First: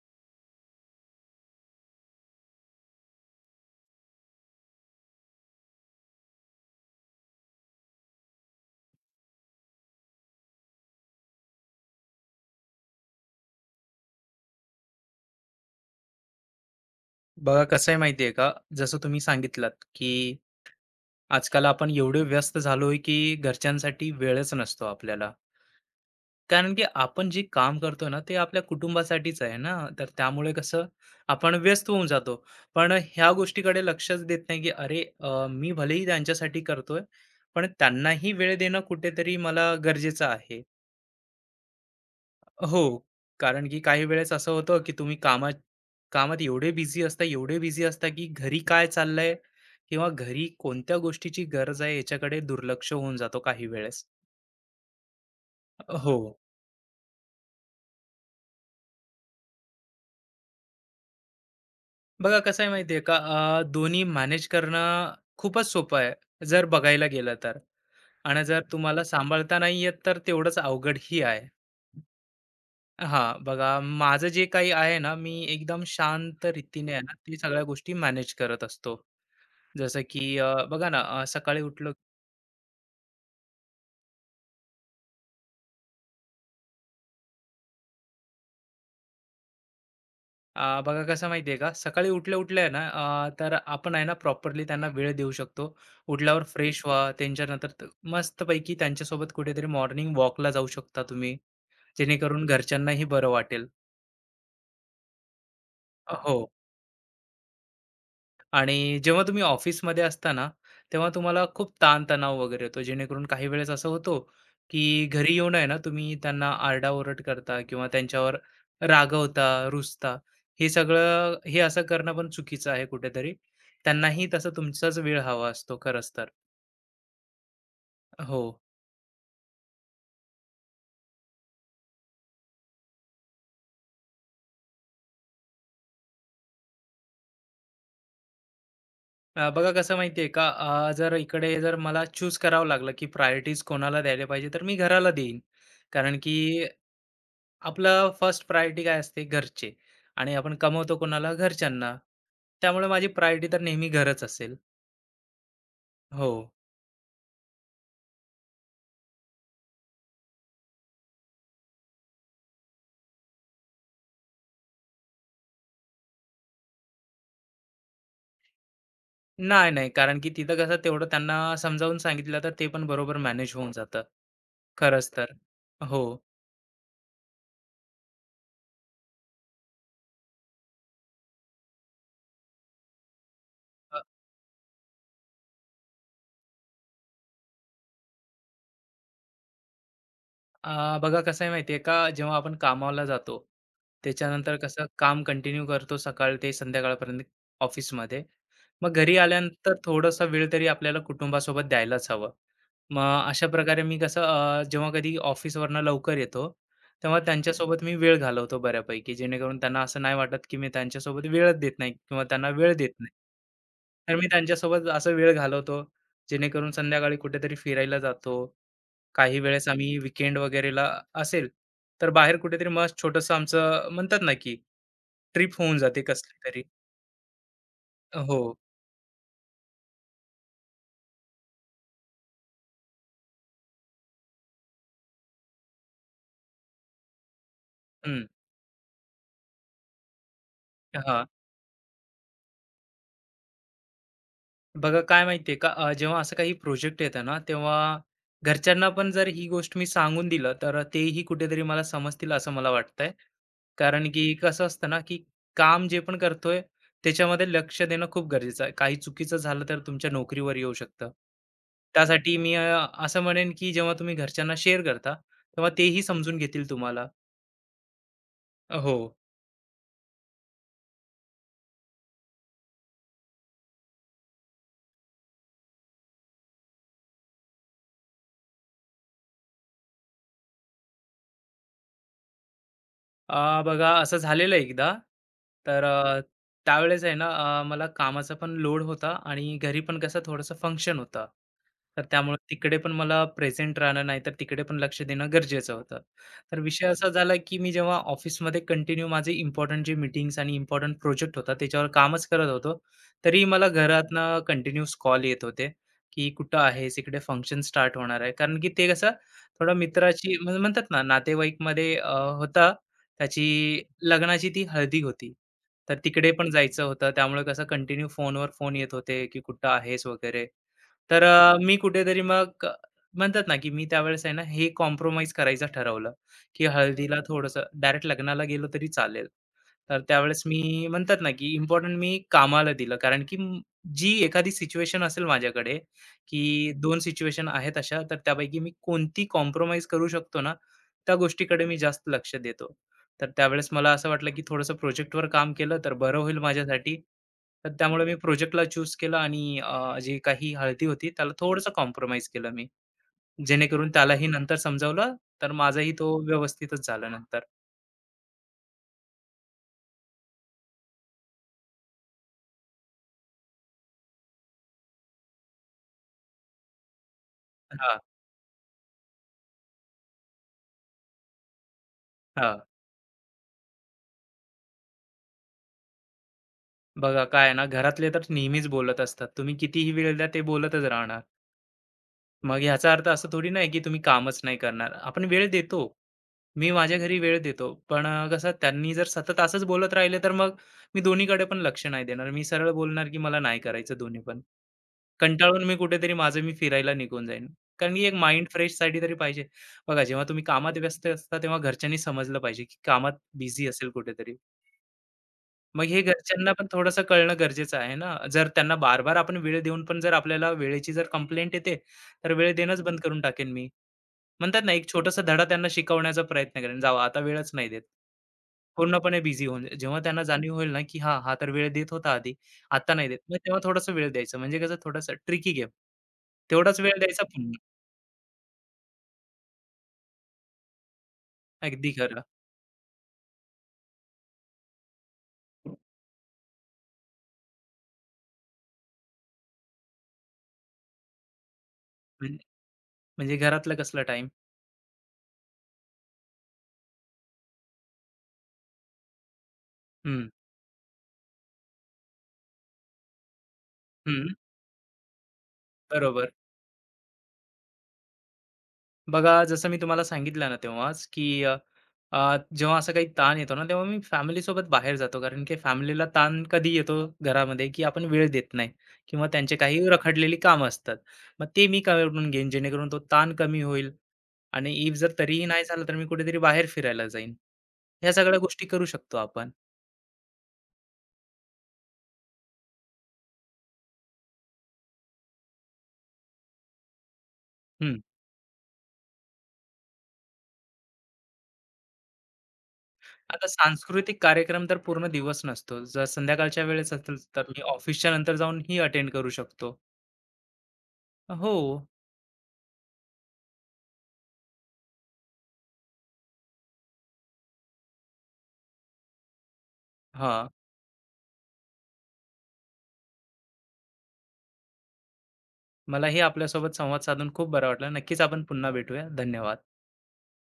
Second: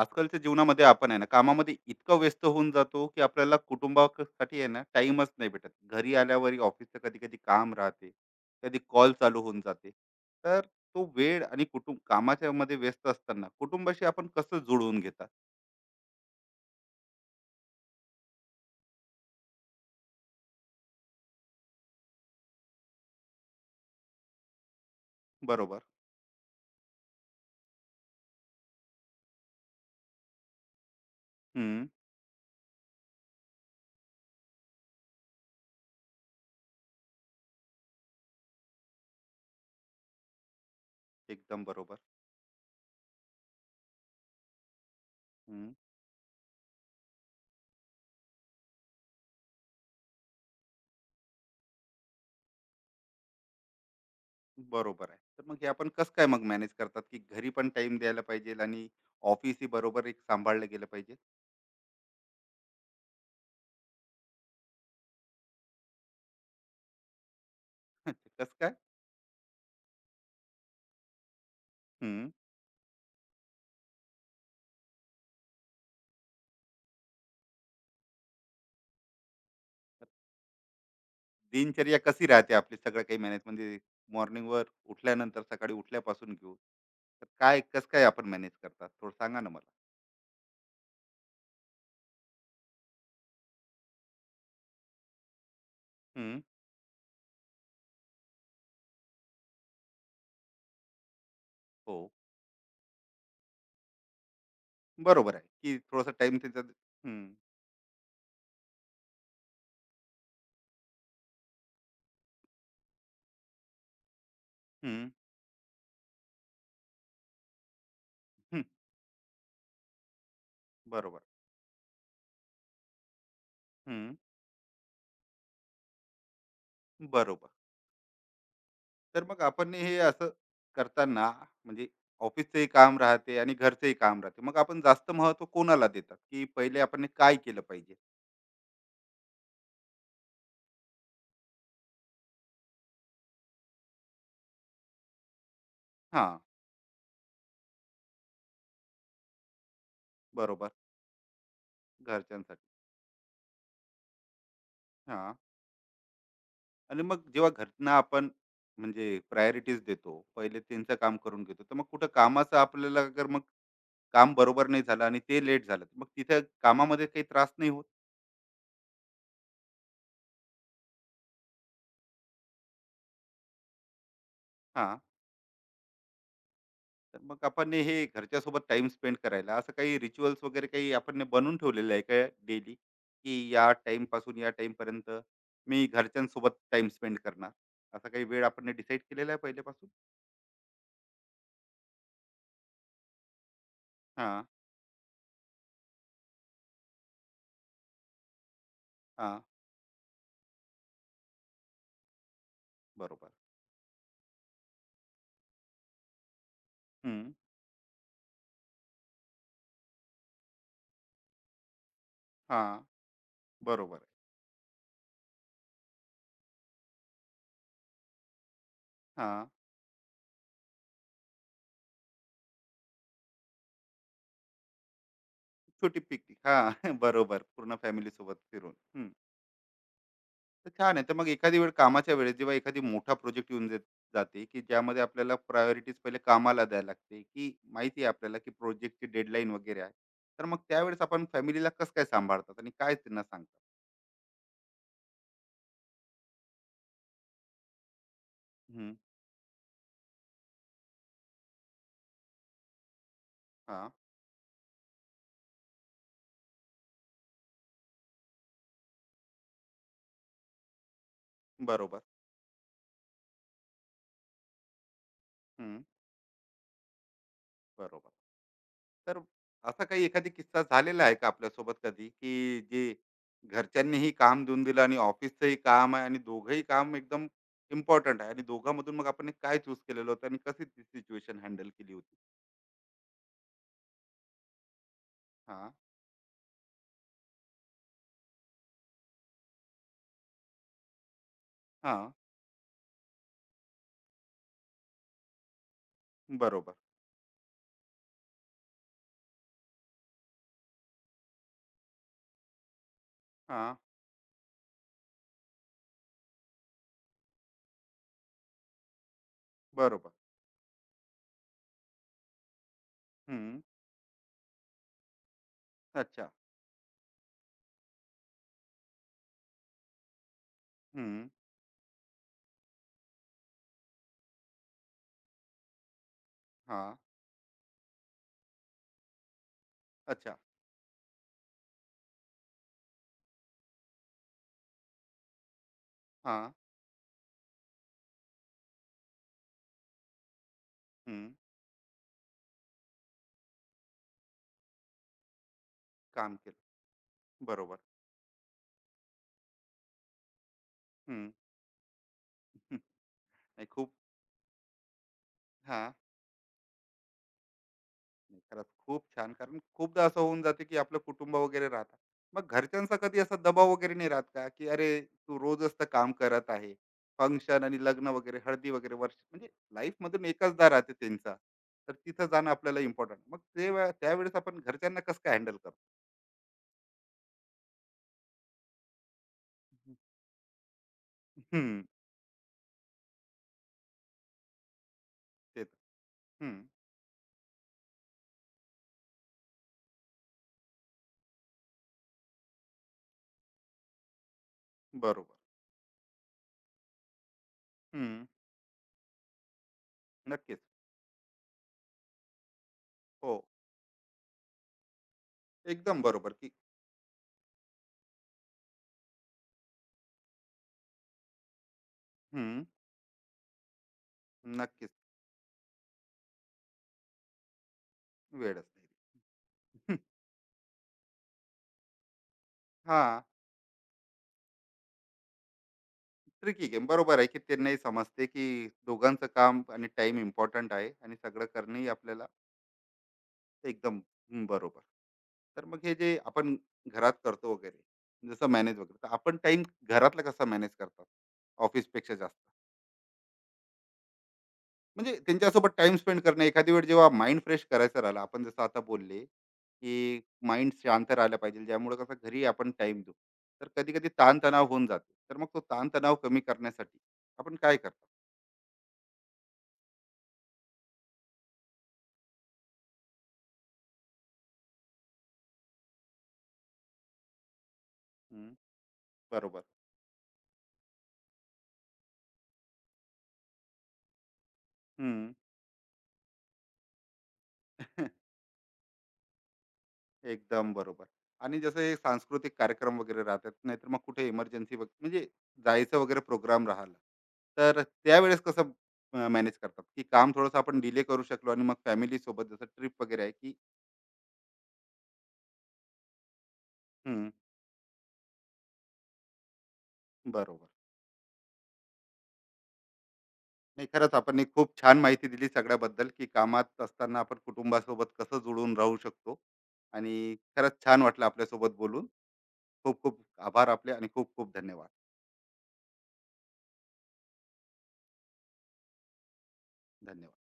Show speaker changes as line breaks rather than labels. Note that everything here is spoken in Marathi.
आजकालच्या जीवनामध्ये आपण आहे ना कामामध्ये इतकं व्यस्त होऊन जातो की आपल्याला कुटुंबासाठी आहे ना टाइमच नाही भेटत. घरी आल्यावर ऑफिसचं कधी कधी काम राहते. कधी कॉल चालू होऊन जाते. तर तो वेळ आणि कुटुंब कामाच्या मध्ये व्यस्त असताना कुटुंबाशी आपण कसं जुळवून घेतात?
बघा कसं आहे माहिती आहे का, जसं तुम्ही सांगितलात की आजकाल आपण एवढे व्यस्त झालोय की घरच्यांसाठी वेळच नसतो आपल्याला.
बरोबर.
कारण की आपण जे काम करतो ना ते आपल्या कुटुंबासाठीच आहे ना, तर त्यामुळे कसं आपण
हम्म.
व्यस्त होऊन जातो. पण ह्या गोष्टीकडे लक्षच देत नाही की अरे, मी भलेही त्यांच्यासाठी करतोय, पण त्यांनाही वेळ देणं कुठेतरी मला गरजेचं आहे.
एकदम बरोबर.
हो. कारण की काही वेळेस असं होतं, की तुम्ही कामात
हम्म.
कामात एवढे बिझी असता, की घरी काय चाललंय किंवा घरी कोणत्या गोष्टीची गरज आहे याच्याकडे दुर्लक्ष होऊन जातो काही वेळेस.
बरोबर आहे. तर मग हे आपण कसं
हो.
काय मग मॅनेज करतात की घरी पण टाइम द्यायला पाहिजे आणि ऑफिसही बरोबर एक सांभाळलं गेलं पाहिजे.
बघा कसं आहे माहिती आहे का, दोन्ही मॅनेज करणं खूपच सोपं आहे जर बघायला गेलं तर. आणि
कसं
जर
काय?
तुम्हाला सांभाळता नाही येत तर तेवढंच अवघडही आहे.
हम्म.
हां, बघा माझं जे काही आहे ना, मी एकदम शांत रीतीने आहे ना, ते सगळ्या गोष्टी मॅनेज करत असतो. जसं की बघा ना सकाळी उठलो.
दिनचर्या कशी राहते आपली, सगळं काही मॅनेज म्हणजे morning वर उठल्यानंतर, सकाळी उठल्यापासून घेऊ. तर काय कसं काय आपण मॅनेज करतात, थोडं सांगा ना मला.
बघा कसं माहिती आहे का, सकाळी उठल्या उठल्या आहे ना, तर आपण आहे ना प्रॉपरली त्यांना वेळ देऊ शकतो.
हम्म,
उठल्यावर फ्रेश व्हा, त्यांच्यानंतर मस्तपैकी त्यांच्यासोबत कुठेतरी मॉर्निंग वॉकला जाऊ शकता तुम्ही,
हो.
जेणेकरून घरच्यांनाही बरं वाटेल.
बरोबर आहे की थोडासा टाइम
हो.
त्याच्यात. हम्म,
आणि जेव्हा तुम्ही ऑफिसमध्ये असता ना, तेव्हा तुम्हाला खूप ताणतणाव वगैरे येतो. जेणेकरून काही वेळेस असं होतो, की
हम्म,
घरी येऊन आहे ना, तुम्ही त्यांना आरडाओरड करता किंवा त्यांच्यावर
हम्म,
रागवता, रुसता. हे
बरोबर.
सगळं, हे असं करणं पण चुकीचं आहे कुठेतरी.
हम्म,
त्यांनाही तसा तुमचाच वेळ हवा असतो खरंच तर.
बरोबर.
हो.
तर मग आपण हे असं करताना म्हणजे ऑफिसचंही काम राहते आणि घरचंही काम राहते, मग आपण जास्त महत्व कोणाला देतात, की पहिले आपण हे काय केलं पाहिजे?
बघा कसं माहिती का, जर इकडे जर मला चूज करावं लागलं, की प्रायोरिटीज कोणाला द्यायला पाहिजे, तर मी घराला देईन. कारण
हा,
की आपलं फर्स्ट प्रायोरिटी काय असते? घरचे. आणि आपण
बरोबर.
कमवतो कोणाला? घरच्यांना.
घरच्यांसाठी.
त्यामुळे माझी प्रायोरिटी तर नेहमी घरच असेल.
हा.
हो.
आणि मग जेव्हा घरनं आपण म्हणजे प्रायोरिटीज देतो, पहिले त्यांचं काम करून घेतो, तर मग कुठं कामाचं आपल्याला अगर मग काम बरोबर नाही झालं आणि ते लेट झालं, तर मग तिथे कामामध्ये काही त्रास नाही होत?
नाही, नाही. कारण की तिथं कसं तेवढं त्यांना समजावून सांगितलं तर ते पण बरोबर मॅनेज होऊन जातं.
हां.
खरंच तर. हो.
तर मग आपण हे घरच्यासोबत टाईम स्पेंड करायला असं काही रिच्युअल्स वगैरे काही आपण बनवून ठेवलेलं आहे का डेली, की या टाईमपासून या टाईमपर्यंत मी घरच्यांसोबत टाईम स्पेंड करणार? असा काही वेळ आपण डिसाईड केलेला आहे पहिल्यापासून?
बघा कसं आहे माहिती आहे का, जेव्हा आपण कामाला जातो,
हां,
त्याच्यानंतर कसं काम कंटिन्यू करतो सकाळ ते संध्याकाळपर्यंत ऑफिसमध्ये. मग घरी
हां,
आल्यानंतर थोडासा वेळ तरी आपल्याला कुटुंबासोबत द्यायलाच हवं. मग
बरोबर.
अशा प्रकारे मी कसं, जेव्हा कधी ऑफिसवरनं लवकर येतो, तेव्हा
हं,
त्यांच्यासोबत मी वेळ घालवतो बऱ्यापैकी, जेणेकरून त्यांना असं नाही वाटत, की मी त्यांच्यासोबत वेळच देत नाही किंवा त्यांना वेळ
हां,
देत नाही.
बरोबर आहे.
तर मी त्यांच्यासोबत असा वेळ घालवतो, जेणेकरून संध्याकाळी कुठेतरी फिरायला जातो. काही
हां.
वेळेस आम्ही विकेंड वगैरेला असेल, तर बाहेर कुठेतरी मस्त छोटंसं आमचं, म्हणतात ना, की ट्रिप होऊन
छोटी
जाते कसली
पिकनिक
तरी.
हां, बरोबर. पूर्ण फॅमिली
हो.
सोबत फिरून. हं. तर छान आहे. तर मग एखादी वेळ कामाच्या वेळेस जेव्हा एखादी मोठा प्रोजेक्ट येऊन जाते, की ज्यामध्ये आपल्याला प्रायोरिटीज पहिले कामाला द्यायला लागते, की माहिती आहे
हं.
आपल्याला, की प्रोजेक्टची डेडलाईन वगैरे आहे. तर मग त्यावेळेस आपण
हां.
फॅमिलीला कसं काय सांभाळतात आणि काय त्यांना सांगतात?
बघा काय माहितीये का, जेव्हा असं काही प्रोजेक्ट येतं ना, तेव्हा घरच्यांना
हं.
पण जर ही गोष्ट मी सांगून दिलं तर तेही कुठेतरी मला समजतील असं मला वाटतंय.
हां,
कारण की कसं असतं ना, की काम जे पण करतोय त्याच्यामध्ये लक्ष देणं खूप गरजेचं आहे. काही चुकीचं झालं तर तुमच्या नोकरीवर येऊ शकतं.
बरोबर.
त्यासाठी मी असं म्हणेन की जेव्हा तुम्ही घरच्यांना शेअर करता, तेव्हा तेही समजून घेतील तुम्हाला.
बरोबर.
हो.
तर असा काही एखादा किस्सा झालेला आहे का आपल्यासोबत कधी, की जे घरच्यांनीही काम देऊन दिलं आणि ऑफिसचंही काम आहे आणि दोघंही काम एकदम इम्पोर्टंट आहे आणि दोघांमधून मग आपण काय चूज केलेलं होतं आणि कशी ती सिच्युएशन हँडल केली होती?
बघा असं झालेलं एकदा.
हां,
तर त्यावेळेस आहे ना, मला कामाचा पण लोड होता आणि घरी पण कसं थोडंसं फंक्शन होतं. तर
हां.
त्यामुळे तिकडे पण मला प्रेझेंट राहणं, नाही तर तिकडे पण लक्ष देणं गरजेचं होतं. तर
बरोबर.
विषय असा झाला, की मी जेव्हा ऑफिसमध्ये कंटिन्यू माझे इम्पोर्टंट जे मीटिंग्स आणि इम्पोर्टंट प्रोजेक्ट होता त्याच्यावर कामच करत होतो. तरीही मला
हां,
घरातनं कंटिन्यूअस कॉल येत होते, की "कुठं आहेस? इकडे फंक्शन स्टार्ट होणार आहे." कारण की ते कसं थोडं
बरोबर.
मित्राची, म्हणजे म्हणतात ना नातेवाईकमध्ये, होता.
हं.
त्याची लग्नाची ती हळदी होती. तर तिकडे
अच्छा.
पण जायचं होतं. त्यामुळे कसं कंटिन्यू फोनवर फोन येत होते, की कुठं आहेस वगैरे. तर
हं.
अ, मी कुठेतरी मग अ, म्हणतात ना, की मी त्यावेळेस आहे ना, हे कॉम्प्रोमाईज करायचं ठरवलं, की
हां.
हळदीला थोडंसं डायरेक्ट लग्नाला गेलो तरी चालेल. तर
अच्छा.
त्यावेळेस मी, म्हणतात ना, की इम्पोर्टंट मी कामाला दिलं. कारण की जी एखादी सिच्युएशन असेल माझ्याकडे,
हां.
की 2 सिच्युएशन आहेत अशा, तर त्यापैकी मी कोणती कॉम्प्रोमाईज करू शकतो ना, त्या
हं.
गोष्टीकडे मी जास्त लक्ष देतो. तर त्यावेळेस मला असं वाटलं, की थोडंसं प्रोजेक्टवर काम केलं तर बरं
काम
होईल
केलं.
माझ्यासाठी. तर
बरोबर.
त्यामुळे मी प्रोजेक्टला चूज केलं आणि जी काही हळदी होती
हं.
त्याला थोडंसं कॉम्प्रोमाईज केलं मी.
नाही
जेणेकरून
खूप.
त्यालाही नंतर समजावलं, तर माझाही
हां.
तो व्यवस्थितच झाला नंतर.
नाही, खरंच खूप छान, कारण खूपदा असं होऊन जाते की आपलं कुटुंब वगैरे राहतात. मग घरच्यांचा कधी असा दबाव वगैरे नाही राहत का, की अरे तू रोजच तर काम करत आहे, फंक्शन आणि
हां,
लग्न वगैरे हळदी वगैरे वर्ष म्हणजे लाईफ मधून एकचदा राहते त्यांचा, तर तिथं जाणं
हां.
आपल्याला इम्पॉर्टंट, मग ते त्यावेळेस आपण घरच्यांना कसं काय हँडल करतो?
बघा काय आहे ना, घरातले तर नेहमीच बोलत असतात. तुम्ही कितीही वेळ द्या ते बोलतच राहणार.
हम्म,
मग ह्याचा अर्थ असा थोडी नाही, की तुम्ही कामच नाही करणार. आपण वेळ
ते तर.
देतो.
हम्म,
मी माझ्या घरी वेळ देतो, पण कसं त्यांनी जर सतत असंच बोलत राहिले, तर मग मी दोन्हीकडे पण लक्ष नाही देणार. मी सरळ बोलणार, की मला नाही करायचं दोन्ही पण.
बरोबर.
कंटाळून मी कुठेतरी माझं मी फिरायला निघून जाईन. कारण की एक
हम्म,
माइंड फ्रेशसाठी तरी पाहिजे. बघा, जेव्हा तुम्ही
नक्कीच.
कामात व्यस्त असता, तेव्हा घरच्यांनी समजलं पाहिजे, की कामात
हो.
बिझी असेल कुठेतरी. मग हे
एकदम बरोबर
घरच्यांना
की.
पण थोडंसं कळणं गरजेचं आहे ना. जर त्यांना बार-बार आपण वेळ देऊन पण जर आपल्याला वेळेची जर कंप्लेंट येते, तर वेळ
हम्म,
देणंच बंद करून टाकेन मी. म्हणतात ना, एक
नक्कीच.
छोटासा धडा त्यांना शिकवण्याचा प्रयत्न करेन. जावा आता वेळच नाही देत.
वेळच नाही.
पूर्णपणे बिझी होऊन जा. जेव्हा त्यांना जाणीव होईल ना, की हां, हा तर वेळ देत होता आधी, आता
हा,
नाही देत. मग तेव्हा थोडासा वेळ द्यायचा. म्हणजे कसं थोडासा ट्रिकी गेम.
ट्रिकी
तेवढाच
गेम
वेळ
बरोबर
द्यायचा
आहे की
पुन्हा.
त्यांनाही समजते की दोघांचं काम आणि टाइम इम्पॉर्टंट आहे आणि सगळं करणंही
अगदी खरं.
आपल्याला एकदम. हं, बरोबर. तर मग हे जे आपण घरात करतो वगैरे, जसं मॅनेज वगैरे, तर आपण टाइम घरातला कसा मॅनेज करतात ऑफिसपेक्षा
म्हण
जास्त?
म्हणजे घरातला कसला टाईम?
म्हणजे त्यांच्यासोबत टाइम स्पेंड करणं, एखादी वेळ जेव्हा माइंड फ्रेश करायचं राहिलं, आपण जसं आता बोलले की
हं,
माइंड शांत राहिलं पाहिजे, ज्यामुळे कसं घरी आपण टाइम देऊ, तर कधी कधी
हं.
ताणतणाव होऊन जाते, तर मग तो ताणतणाव
बरोबर.
कमी करण्यासाठी आपण काय करतो?
बघा जसं मी तुम्हाला सांगितलं ना तेव्हाच, की जेव्हा असं काही ताण येतो ना, तेव्हा मी फॅमिलीसोबत बाहेर जातो. कारण की फॅमिलीला ताण कधी येतो घरामध्ये, की आपण वेळ
हं,
देत नाही किंवा त्यांचे
बरोबर.
काही रखडलेली कामं असतात. मग ते मी करून घेईन जेणेकरून तो ताण कमी होईल, आणि इफ जर
हं.
तरीही नाही झालं, तर मी कुठेतरी बाहेर फिरायला जाईन. ह्या सगळ्या गोष्टी करू शकतो आपण.
एकदम बरोबर. आणि जसं हे सांस्कृतिक कार्यक्रम वगैरे राहतात, नाहीतर मग कुठे इमर्जन्सी म्हणजे जायचं वगैरे प्रोग्राम राहिला, तर
हं.
त्यावेळेस कसं मॅनेज करतात, की काम थोडंसं आपण डिले करू शकलो आणि मग फॅमिलीसोबत जसं ट्रिप वगैरे आहे,
आता
की
सांस्कृतिक कार्यक्रम तर पूर्ण दिवस नसतो. जर संध्याकाळच्या वेळेस असेल,
हं,
तर मी ऑफिसच्या नंतर जाऊन ही अटेंड करू शकतो.
बरोबर.
हो.
नाही, खरंच आपण एक खूप छान माहिती दिली सगळ्याबद्दल, की कामात असताना आपण कुटुंबासोबत कसं जुळून राहू शकतो. आणि
हां.
खरंच छान वाटलं आपल्यासोबत बोलून. खूप खूप आभार आपले आणि खूप खूप धन्यवाद.
मलाही आपल्यासोबत संवाद साधून खूप बरं वाटलं. नक्कीच आपण पुन्हा भेटूया. धन्यवाद.
धन्यवाद.